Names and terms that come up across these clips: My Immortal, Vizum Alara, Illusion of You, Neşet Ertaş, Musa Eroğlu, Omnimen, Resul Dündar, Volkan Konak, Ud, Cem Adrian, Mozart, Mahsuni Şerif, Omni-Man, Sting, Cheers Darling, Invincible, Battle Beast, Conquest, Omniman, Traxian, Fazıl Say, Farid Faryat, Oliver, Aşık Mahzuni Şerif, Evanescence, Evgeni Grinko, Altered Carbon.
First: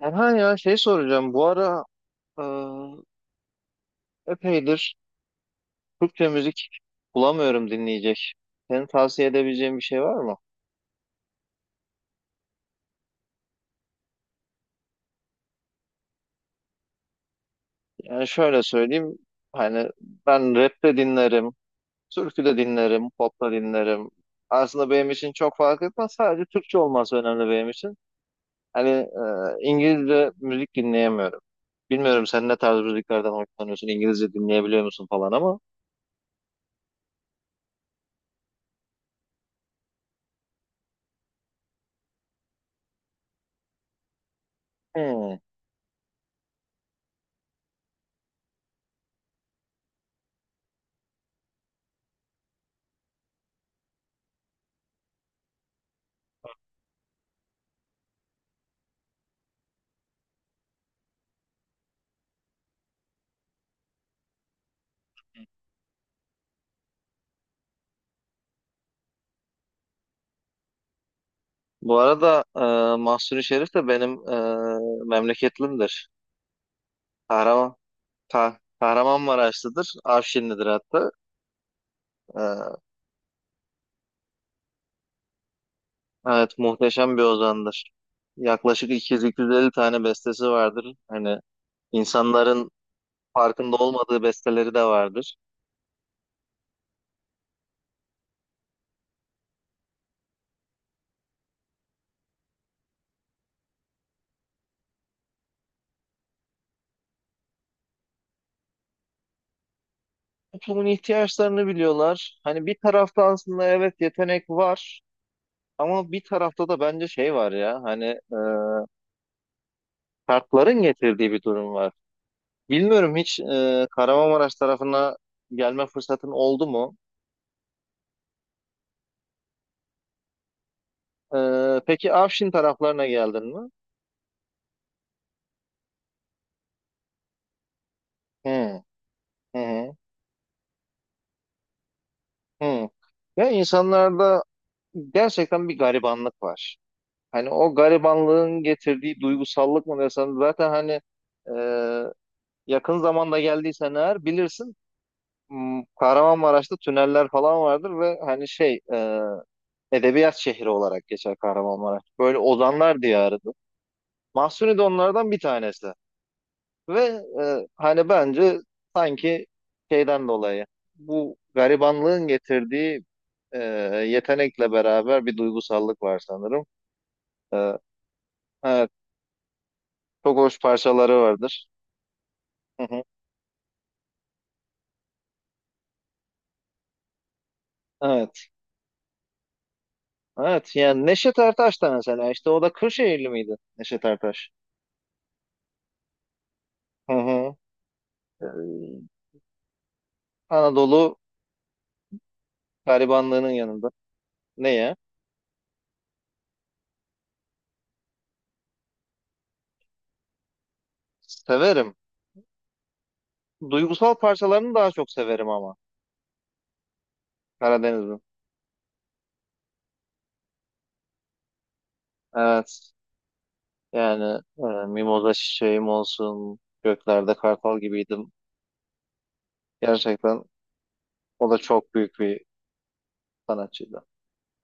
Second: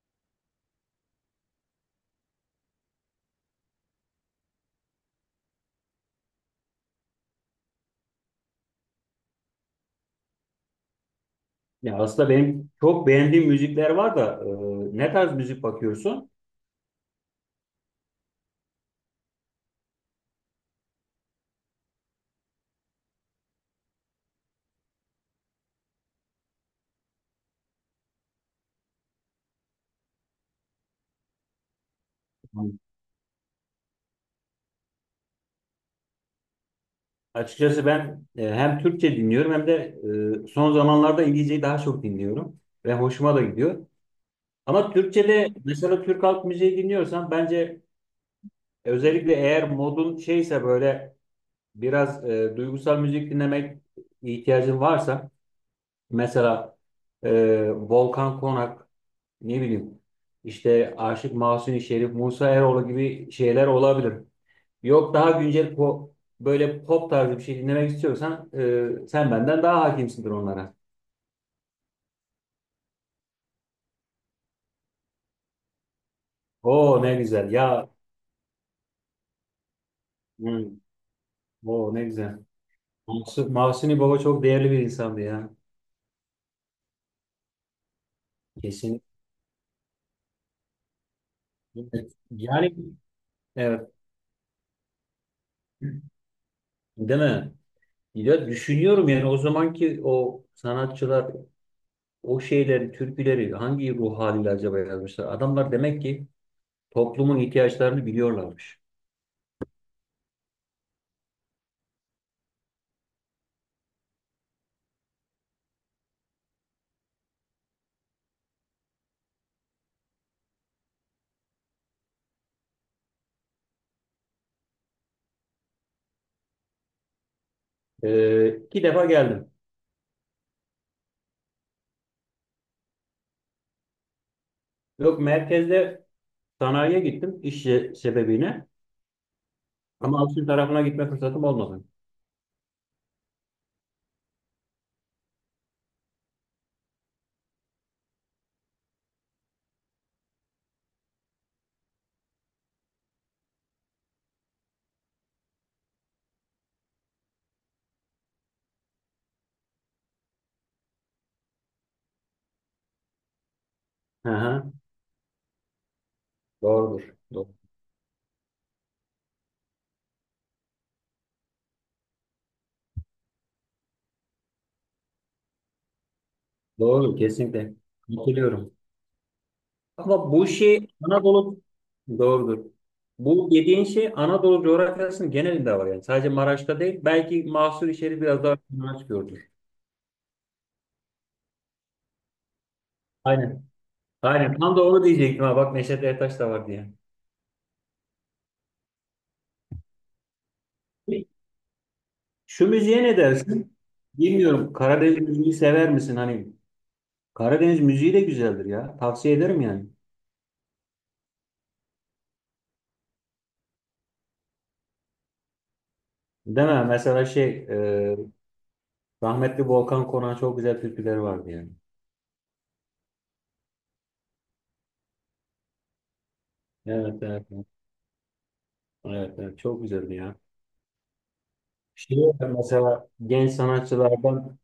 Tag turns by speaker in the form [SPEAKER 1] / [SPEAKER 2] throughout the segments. [SPEAKER 1] Erhan, ya şey soracağım. Bu ara e, epeydir Türkçe müzik bulamıyorum dinleyecek. Senin tavsiye edebileceğin bir şey var mı?
[SPEAKER 2] Ya aslında benim çok beğendiğim müzikler var da ne tarz müzik bakıyorsun?
[SPEAKER 1] Yani şöyle söyleyeyim. Hani ben rap de dinlerim, türkü de dinlerim, pop da dinlerim. Aslında benim için çok fark etmez. Sadece Türkçe olması önemli benim için. Hani İngilizce müzik dinleyemiyorum. Bilmiyorum sen ne tarz müziklerden hoşlanıyorsun, İngilizce dinleyebiliyor musun falan ama.
[SPEAKER 2] Açıkçası ben hem Türkçe dinliyorum hem de son zamanlarda İngilizceyi daha çok dinliyorum ve hoşuma da gidiyor. Ama
[SPEAKER 1] Hmm.
[SPEAKER 2] Türkçe'de mesela Türk halk müziği dinliyorsan bence özellikle eğer modun şeyse böyle biraz duygusal müzik dinlemek ihtiyacın varsa mesela Volkan Konak, ne bileyim, işte Aşık Mahzuni Şerif, Musa Eroğlu gibi şeyler olabilir. Yok, daha güncel böyle pop tarzı bir şey dinlemek istiyorsan sen benden daha hakimsindir onlara.
[SPEAKER 1] Bu arada Mahsuni Şerif de benim memleketlimdir.
[SPEAKER 2] Oo, ne güzel
[SPEAKER 1] Kahraman,
[SPEAKER 2] ya.
[SPEAKER 1] Kahramanmaraşlıdır. Afşinlidir
[SPEAKER 2] Hı.
[SPEAKER 1] hatta.
[SPEAKER 2] Oo, ne güzel.
[SPEAKER 1] E,
[SPEAKER 2] Mahsuni Baba çok değerli bir insandı ya.
[SPEAKER 1] evet, muhteşem bir ozandır. Yaklaşık
[SPEAKER 2] Kesin.
[SPEAKER 1] 200-250 tane bestesi vardır. Hani insanların
[SPEAKER 2] Yani
[SPEAKER 1] farkında
[SPEAKER 2] evet.
[SPEAKER 1] olmadığı besteleri de vardır.
[SPEAKER 2] Değil mi? Ya düşünüyorum yani, o zamanki o sanatçılar o şeyleri, türküleri hangi ruh haliyle acaba yazmışlar? Adamlar demek ki toplumun ihtiyaçlarını biliyorlarmış.
[SPEAKER 1] Toplumun ihtiyaçlarını biliyorlar. Hani bir tarafta aslında evet yetenek var. Ama bir tarafta da bence şey var ya hani e, şartların getirdiği bir durum var. Bilmiyorum hiç Kahramanmaraş tarafına gelme fırsatın oldu mu?
[SPEAKER 2] İki defa geldim.
[SPEAKER 1] Peki Afşin taraflarına geldin mi?
[SPEAKER 2] Yok, merkezde. Sanayiye gittim iş sebebiyle,
[SPEAKER 1] Hı, hı, hı,
[SPEAKER 2] ama altın tarafına gitme fırsatım olmadı.
[SPEAKER 1] hı. Ya insanlarda gerçekten bir garibanlık var. Hani o garibanlığın getirdiği duygusallık mı desem zaten hani e, yakın zamanda geldiysen eğer bilirsin, Kahramanmaraş'ta tüneller falan vardır ve hani şey, edebiyat şehri olarak geçer Kahramanmaraş. Böyle ozanlar diyarıdır.
[SPEAKER 2] Hı hı.
[SPEAKER 1] Mahsuni de onlardan bir tanesi. Ve
[SPEAKER 2] Doğrudur.
[SPEAKER 1] hani bence sanki şeyden dolayı bu garibanlığın getirdiği e, yetenekle beraber bir duygusallık var sanırım.
[SPEAKER 2] Doğru,
[SPEAKER 1] E,
[SPEAKER 2] kesinlikle. Katılıyorum.
[SPEAKER 1] evet,
[SPEAKER 2] Ama
[SPEAKER 1] çok
[SPEAKER 2] bu
[SPEAKER 1] hoş
[SPEAKER 2] şey
[SPEAKER 1] parçaları
[SPEAKER 2] Anadolu
[SPEAKER 1] vardır.
[SPEAKER 2] doğrudur.
[SPEAKER 1] Hı hı.
[SPEAKER 2] Bu dediğin şey Anadolu coğrafyasının genelinde var yani. Sadece Maraş'ta değil. Belki mahsur şerif biraz
[SPEAKER 1] Evet,
[SPEAKER 2] daha Maraş gördür.
[SPEAKER 1] evet. Yani Neşet Ertaş da mesela işte o da Kırşehirli miydi
[SPEAKER 2] Aynen.
[SPEAKER 1] Neşet Ertaş?
[SPEAKER 2] Aynen. Tam da onu diyecektim ha. Bak, Neşet Ertaş da var diye.
[SPEAKER 1] Hı hı. E, Anadolu
[SPEAKER 2] Şu müziğe ne
[SPEAKER 1] garibanlığının
[SPEAKER 2] dersin?
[SPEAKER 1] yanında.
[SPEAKER 2] Bilmiyorum.
[SPEAKER 1] Neye?
[SPEAKER 2] Karadeniz müziği sever misin? Hani Karadeniz müziği de güzeldir ya. Tavsiye ederim yani.
[SPEAKER 1] Severim. Duygusal parçalarını daha çok severim ama
[SPEAKER 2] Değil mi? Mesela şey,
[SPEAKER 1] Karadeniz'in.
[SPEAKER 2] rahmetli Volkan Konak'ın çok güzel türküleri vardı yani.
[SPEAKER 1] Evet. Yani mimoza çiçeğim olsun,
[SPEAKER 2] Evet, evet,
[SPEAKER 1] göklerde
[SPEAKER 2] evet,
[SPEAKER 1] kartal gibiydim.
[SPEAKER 2] evet, evet. Çok güzeldi ya.
[SPEAKER 1] Gerçekten o da çok
[SPEAKER 2] Şey
[SPEAKER 1] büyük bir
[SPEAKER 2] var mesela, genç
[SPEAKER 1] sanatçıydı.
[SPEAKER 2] sanatçılardan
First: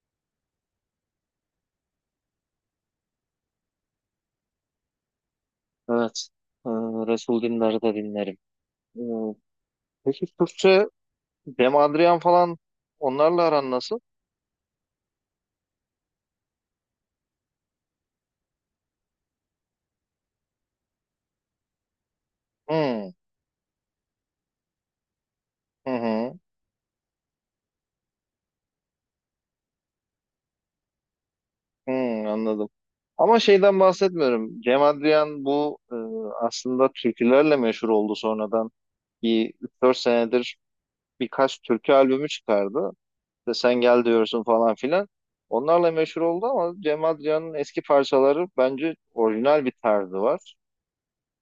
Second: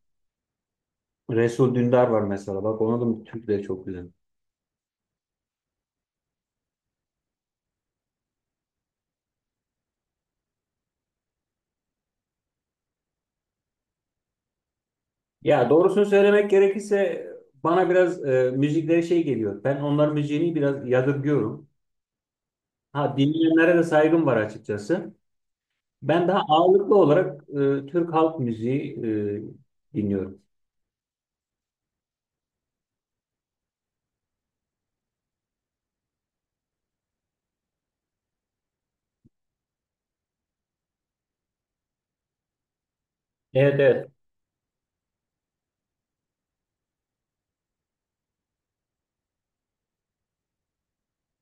[SPEAKER 2] Resul Dündar var mesela. Bak, onun da türküleri çok güzel.
[SPEAKER 1] Evet, e, Resul Dündar'ı da dinlerim. E, peki Türkçe Cem Adrian falan onlarla aran nasıl?
[SPEAKER 2] Ya doğrusunu söylemek gerekirse bana biraz müzikleri şey geliyor. Ben onların müziğini biraz yadırgıyorum.
[SPEAKER 1] Hmm,
[SPEAKER 2] Ha, dinleyenlere de saygım var açıkçası.
[SPEAKER 1] hı
[SPEAKER 2] Ben
[SPEAKER 1] hı,
[SPEAKER 2] daha ağırlıklı olarak Türk halk müziği dinliyorum.
[SPEAKER 1] hmm, anladım. Ama şeyden bahsetmiyorum. Cem Adrian bu aslında türkülerle meşhur oldu sonradan. Bir 3-4 senedir birkaç türkü albümü çıkardı. De sen
[SPEAKER 2] Evet,
[SPEAKER 1] gel
[SPEAKER 2] evet.
[SPEAKER 1] diyorsun falan filan. Onlarla meşhur oldu ama Cem Adrian'ın eski parçaları bence orijinal bir tarzı var.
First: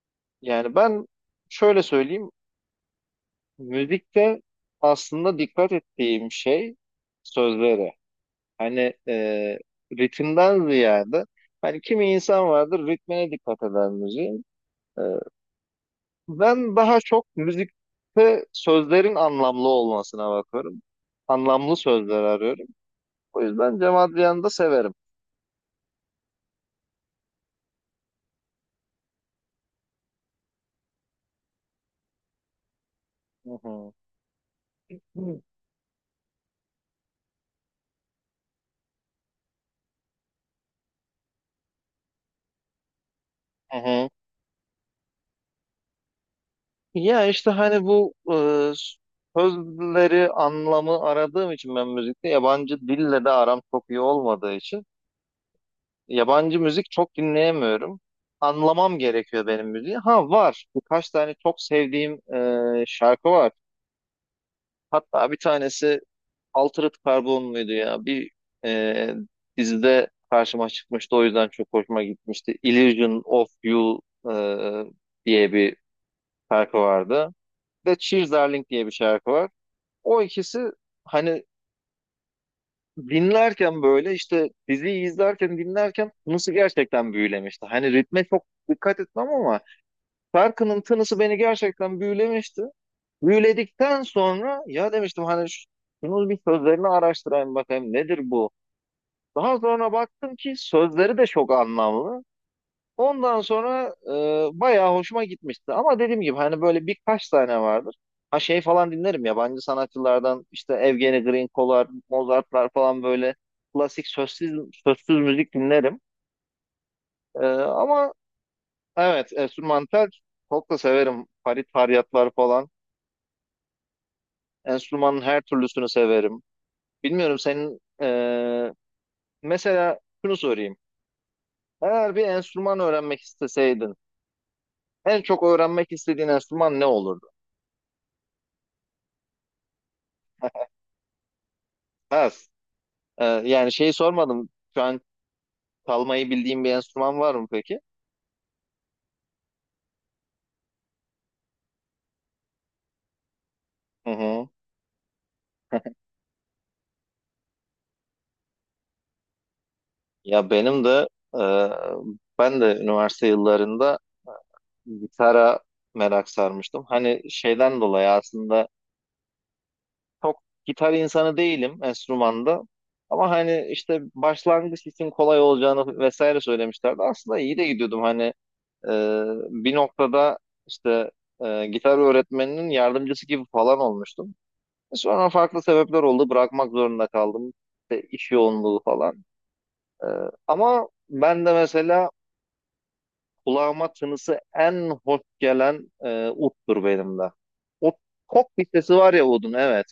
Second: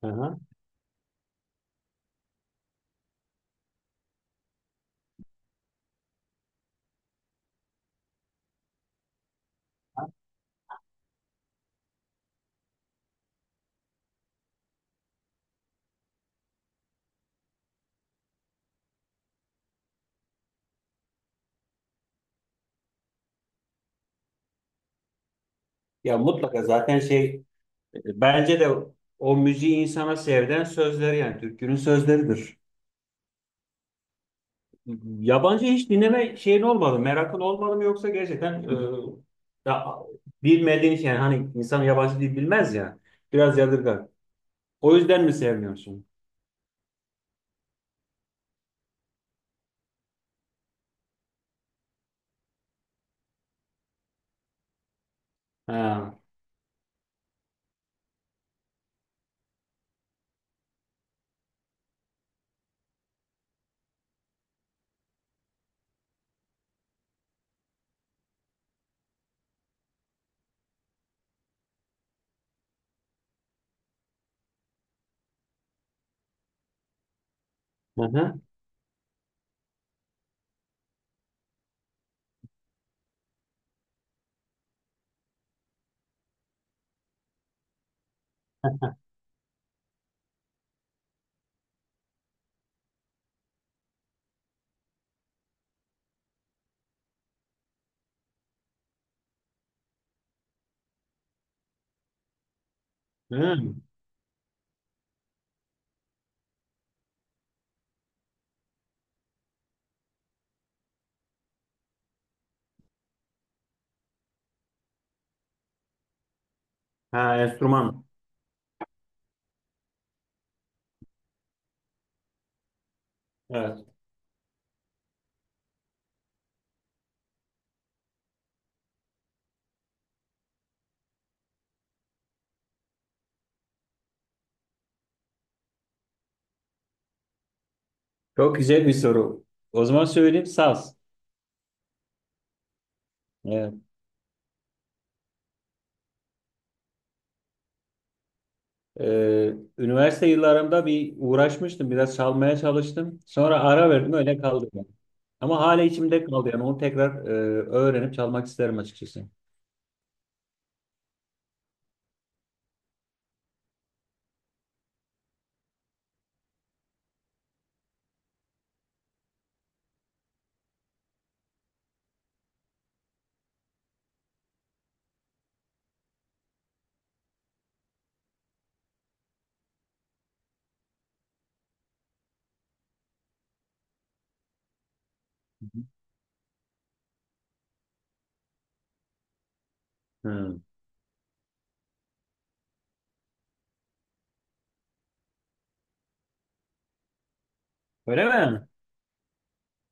[SPEAKER 2] Aha.
[SPEAKER 1] Yani ben şöyle söyleyeyim, müzikte aslında dikkat ettiğim şey sözlere. Hani ritimden ziyade hani kimi insan vardır ritmine dikkat eder müziğin. E, Ben daha çok müzikte sözlerin anlamlı olmasına bakıyorum. Anlamlı sözler arıyorum. O yüzden Cem Adrian'ı da severim.
[SPEAKER 2] Ya mutlaka zaten şey. Bence de o müziği insana sevdiren sözleri, yani türkünün sözleridir.
[SPEAKER 1] Hı hı. Hı
[SPEAKER 2] Yabancı hiç dinleme şeyin olmadı, merakın olmadı mı, yoksa gerçekten ya, bilmediğin için, yani hani insan yabancı dil bilmez ya, biraz yadırgar.
[SPEAKER 1] hı.
[SPEAKER 2] O yüzden mi sevmiyorsun?
[SPEAKER 1] Ya işte hani bu sözleri anlamı aradığım için ben müzikte yabancı dille de aram çok iyi olmadığı için
[SPEAKER 2] Ha.
[SPEAKER 1] yabancı müzik çok dinleyemiyorum. Anlamam gerekiyor benim müziği. Ha var birkaç tane çok sevdiğim şarkı var. Hatta bir tanesi Altered Carbon muydu ya? Bir e, dizide karşıma çıkmıştı, o yüzden çok hoşuma gitmişti. Illusion of You e, diye bir şarkı vardı. Ve
[SPEAKER 2] Hı
[SPEAKER 1] Cheers
[SPEAKER 2] hı.
[SPEAKER 1] Darling diye bir şarkı var. O ikisi hani dinlerken, böyle işte diziyi izlerken dinlerken, tınısı gerçekten büyülemişti. Hani ritme çok dikkat etmem ama şarkının tınısı beni gerçekten büyülemişti. Büyüledikten sonra ya demiştim hani şunu bir sözlerini araştırayım, bakayım nedir bu? Daha sonra baktım ki sözleri de çok anlamlı. Ondan
[SPEAKER 2] Hı.
[SPEAKER 1] sonra bayağı hoşuma gitmişti. Ama dediğim gibi hani böyle birkaç tane vardır. Ha şey falan dinlerim yabancı sanatçılardan, işte Evgeni Grinko'lar, Mozart'lar falan, böyle klasik sözsüz müzik dinlerim.
[SPEAKER 2] Ha, enstrüman.
[SPEAKER 1] Ama evet, enstrümantal çok da severim. Farid Faryatlar falan.
[SPEAKER 2] Evet.
[SPEAKER 1] Enstrümanın her türlüsünü severim. Bilmiyorum senin mesela şunu sorayım. Eğer bir enstrüman öğrenmek isteseydin, en çok öğrenmek istediğin enstrüman ne olurdu?
[SPEAKER 2] Çok güzel bir soru. O zaman söyleyeyim, saz.
[SPEAKER 1] Ha, yani
[SPEAKER 2] Evet.
[SPEAKER 1] şeyi sormadım. Şu an çalmayı bildiğim bir enstrüman var mı peki?
[SPEAKER 2] Üniversite yıllarımda bir uğraşmıştım, biraz çalmaya çalıştım. Sonra ara
[SPEAKER 1] Hı
[SPEAKER 2] verdim, öyle
[SPEAKER 1] hı.
[SPEAKER 2] kaldı yani. Ama hala içimde kaldı yani, onu tekrar öğrenip çalmak isterim açıkçası.
[SPEAKER 1] Ya benim de e, ben de üniversite yıllarında gitara merak sarmıştım. Hani şeyden dolayı aslında çok gitar insanı değilim enstrümanda. Ama hani işte başlangıç için kolay olacağını vesaire söylemişlerdi. Aslında iyi de gidiyordum. Hani e, bir noktada işte gitar öğretmeninin yardımcısı gibi falan olmuştum. Sonra farklı sebepler oldu. Bırakmak zorunda kaldım. İşte iş yoğunluğu falan. Ee,
[SPEAKER 2] Hı.
[SPEAKER 1] Ama ben de mesela kulağıma tınısı en hoş gelen, uttur benim de. O
[SPEAKER 2] Öyle
[SPEAKER 1] tok
[SPEAKER 2] mi?
[SPEAKER 1] bir sesi var ya, Ud'un, evet.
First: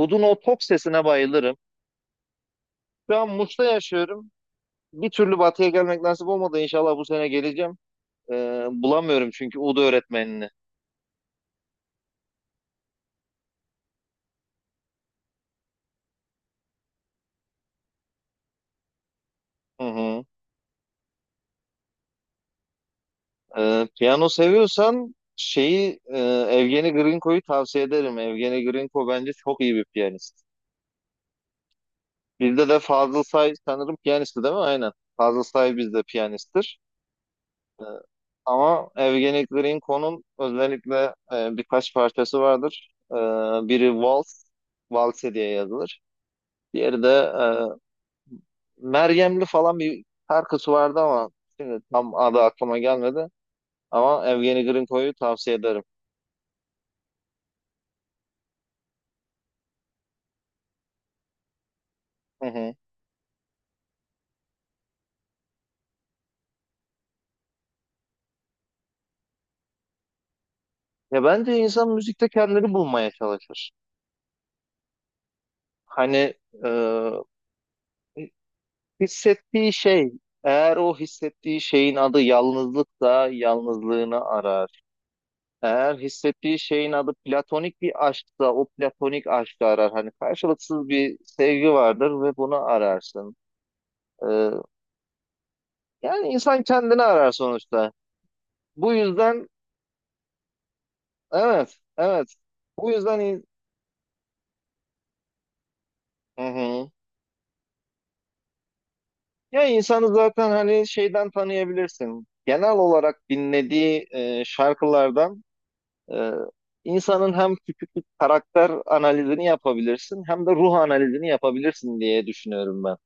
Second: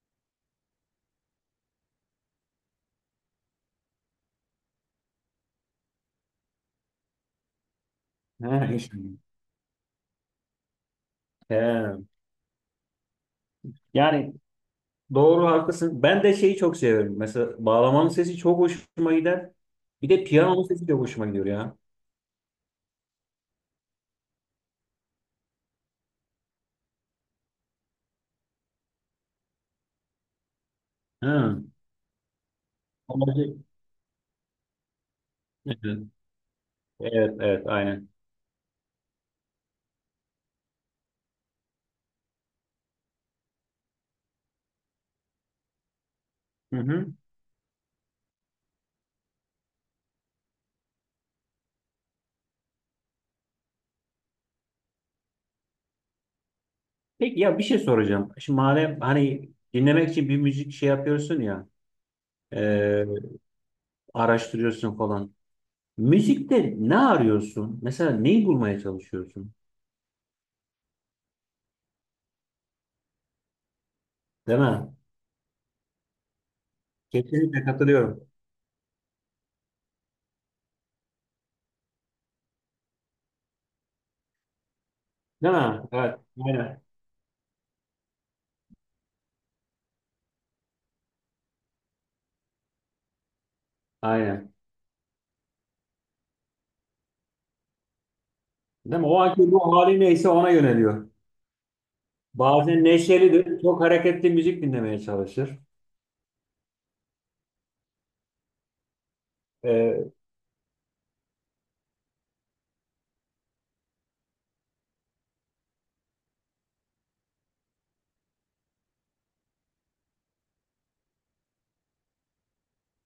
[SPEAKER 1] Ud'un o tok sesine bayılırım. Şu an Muş'ta yaşıyorum. Bir türlü batıya gelmek nasip olmadı. İnşallah bu sene geleceğim.
[SPEAKER 2] Ha, işte.
[SPEAKER 1] Bulamıyorum çünkü Ud öğretmenini.
[SPEAKER 2] He. Yani doğru, haklısın. Ben de şeyi çok seviyorum. Mesela bağlamanın sesi çok hoşuma gider.
[SPEAKER 1] Hı
[SPEAKER 2] Bir
[SPEAKER 1] hı.
[SPEAKER 2] de piyanonun sesi de hoşuma gidiyor ya.
[SPEAKER 1] Piyano seviyorsan şeyi, Evgeni Grinko'yu tavsiye ederim. Evgeni Grinko bence çok iyi bir piyanist.
[SPEAKER 2] Hı.
[SPEAKER 1] Bizde de Fazıl Say
[SPEAKER 2] Onları-
[SPEAKER 1] sanırım piyanisti değil mi? Aynen. Fazıl Say bizde
[SPEAKER 2] Evet,
[SPEAKER 1] piyanisttir.
[SPEAKER 2] evet, evet,
[SPEAKER 1] Ee,
[SPEAKER 2] aynen.
[SPEAKER 1] Ama Evgeni Grinko'nun özellikle birkaç parçası vardır. Biri Vals, Valse diye yazılır.
[SPEAKER 2] Hı
[SPEAKER 1] Diğeri
[SPEAKER 2] hı.
[SPEAKER 1] de Meryemli falan bir şarkısı vardı ama şimdi tam adı aklıma gelmedi. Ama Evgeni Grinko'yu tavsiye ederim.
[SPEAKER 2] Peki, ya bir şey soracağım. Şimdi madem hani dinlemek için bir müzik şey yapıyorsun ya,
[SPEAKER 1] Hı hı.
[SPEAKER 2] e, araştırıyorsun falan. Müzikte ne arıyorsun? Mesela neyi bulmaya çalışıyorsun?
[SPEAKER 1] Ya bence insan müzikte kendini bulmaya çalışır.
[SPEAKER 2] Değil mi?
[SPEAKER 1] Hani e,
[SPEAKER 2] Kesinlikle katılıyorum.
[SPEAKER 1] hissettiği şey, eğer o hissettiği şeyin adı yalnızlıksa yalnızlığını arar.
[SPEAKER 2] Değil mi?
[SPEAKER 1] Eğer
[SPEAKER 2] Evet.
[SPEAKER 1] hissettiği
[SPEAKER 2] Aynen.
[SPEAKER 1] şeyin adı platonik bir aşksa o platonik aşkı arar. Hani karşılıksız bir sevgi vardır ve bunu ararsın. E,
[SPEAKER 2] Aynen.
[SPEAKER 1] Yani insan kendini arar sonuçta. Bu
[SPEAKER 2] Değil mi? O anki
[SPEAKER 1] yüzden
[SPEAKER 2] ruh hali neyse ona yöneliyor.
[SPEAKER 1] evet, evet.
[SPEAKER 2] Bazen
[SPEAKER 1] Bu yüzden in-
[SPEAKER 2] neşelidir. Çok hareketli müzik dinlemeye çalışır.
[SPEAKER 1] Hı hı. Ya insanı
[SPEAKER 2] E,
[SPEAKER 1] zaten hani şeyden tanıyabilirsin. Genel olarak dinlediği şarkılardan e, insanın hem küçük bir karakter analizini yapabilirsin hem de ruh analizini yapabilirsin diye düşünüyorum ben.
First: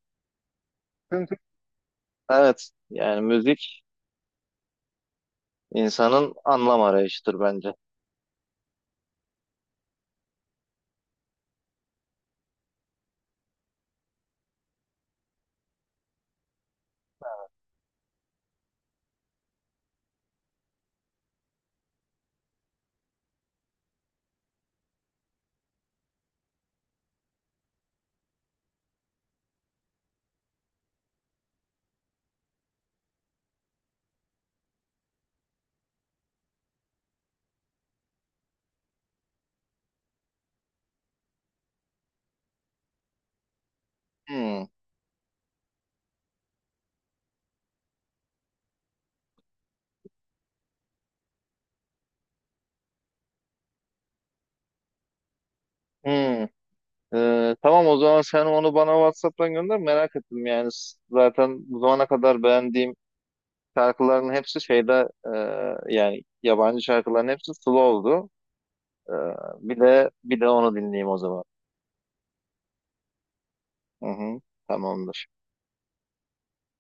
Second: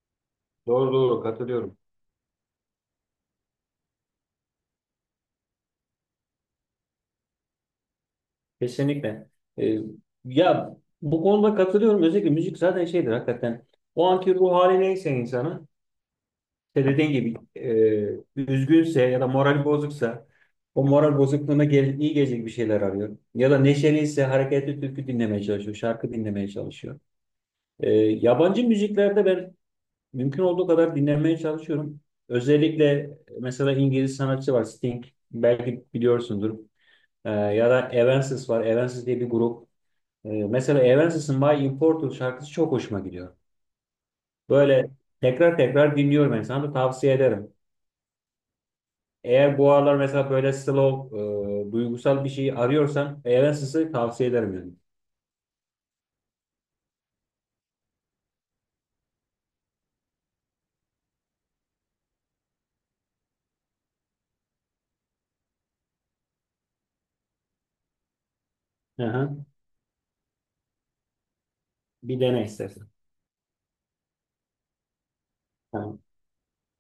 [SPEAKER 2] doğru doğru,
[SPEAKER 1] Çünkü
[SPEAKER 2] katılıyorum.
[SPEAKER 1] evet, yani müzik insanın anlam arayışıdır bence.
[SPEAKER 2] Kesinlikle. Ee, ya bu konuda katılıyorum. Özellikle müzik zaten şeydir hakikaten. O anki ruh hali neyse insanın, işte dediğin gibi üzgünse ya da moral bozuksa o moral bozukluğuna gel, iyi gelecek bir şeyler arıyor. Ya da neşeliyse hareketli türkü dinlemeye çalışıyor, şarkı dinlemeye çalışıyor. Yabancı müziklerde ben mümkün olduğu kadar dinlemeye çalışıyorum. Özellikle mesela İngiliz sanatçı var, Sting. Belki biliyorsundur. Ya da Evanescence var. Evanescence diye bir grup. Mesela Evanescence My Immortal şarkısı çok hoşuma gidiyor.
[SPEAKER 1] Hmm,
[SPEAKER 2] Böyle tekrar tekrar dinliyorum yani, sana da tavsiye ederim. Eğer bu aralar mesela böyle slow, duygusal bir şey arıyorsan Evanescence'ı tavsiye ederim yani.
[SPEAKER 1] hmm. Tamam, o zaman sen onu bana WhatsApp'tan gönder, merak ettim yani. Zaten bu zamana kadar beğendiğim şarkıların hepsi şeyde, yani yabancı şarkıların hepsi slow'du.
[SPEAKER 2] Hı
[SPEAKER 1] Ee,
[SPEAKER 2] hı.
[SPEAKER 1] bir de onu dinleyeyim o zaman.
[SPEAKER 2] Bir dene istersen.
[SPEAKER 1] Hı hı, tamamdır.
[SPEAKER 2] Ha.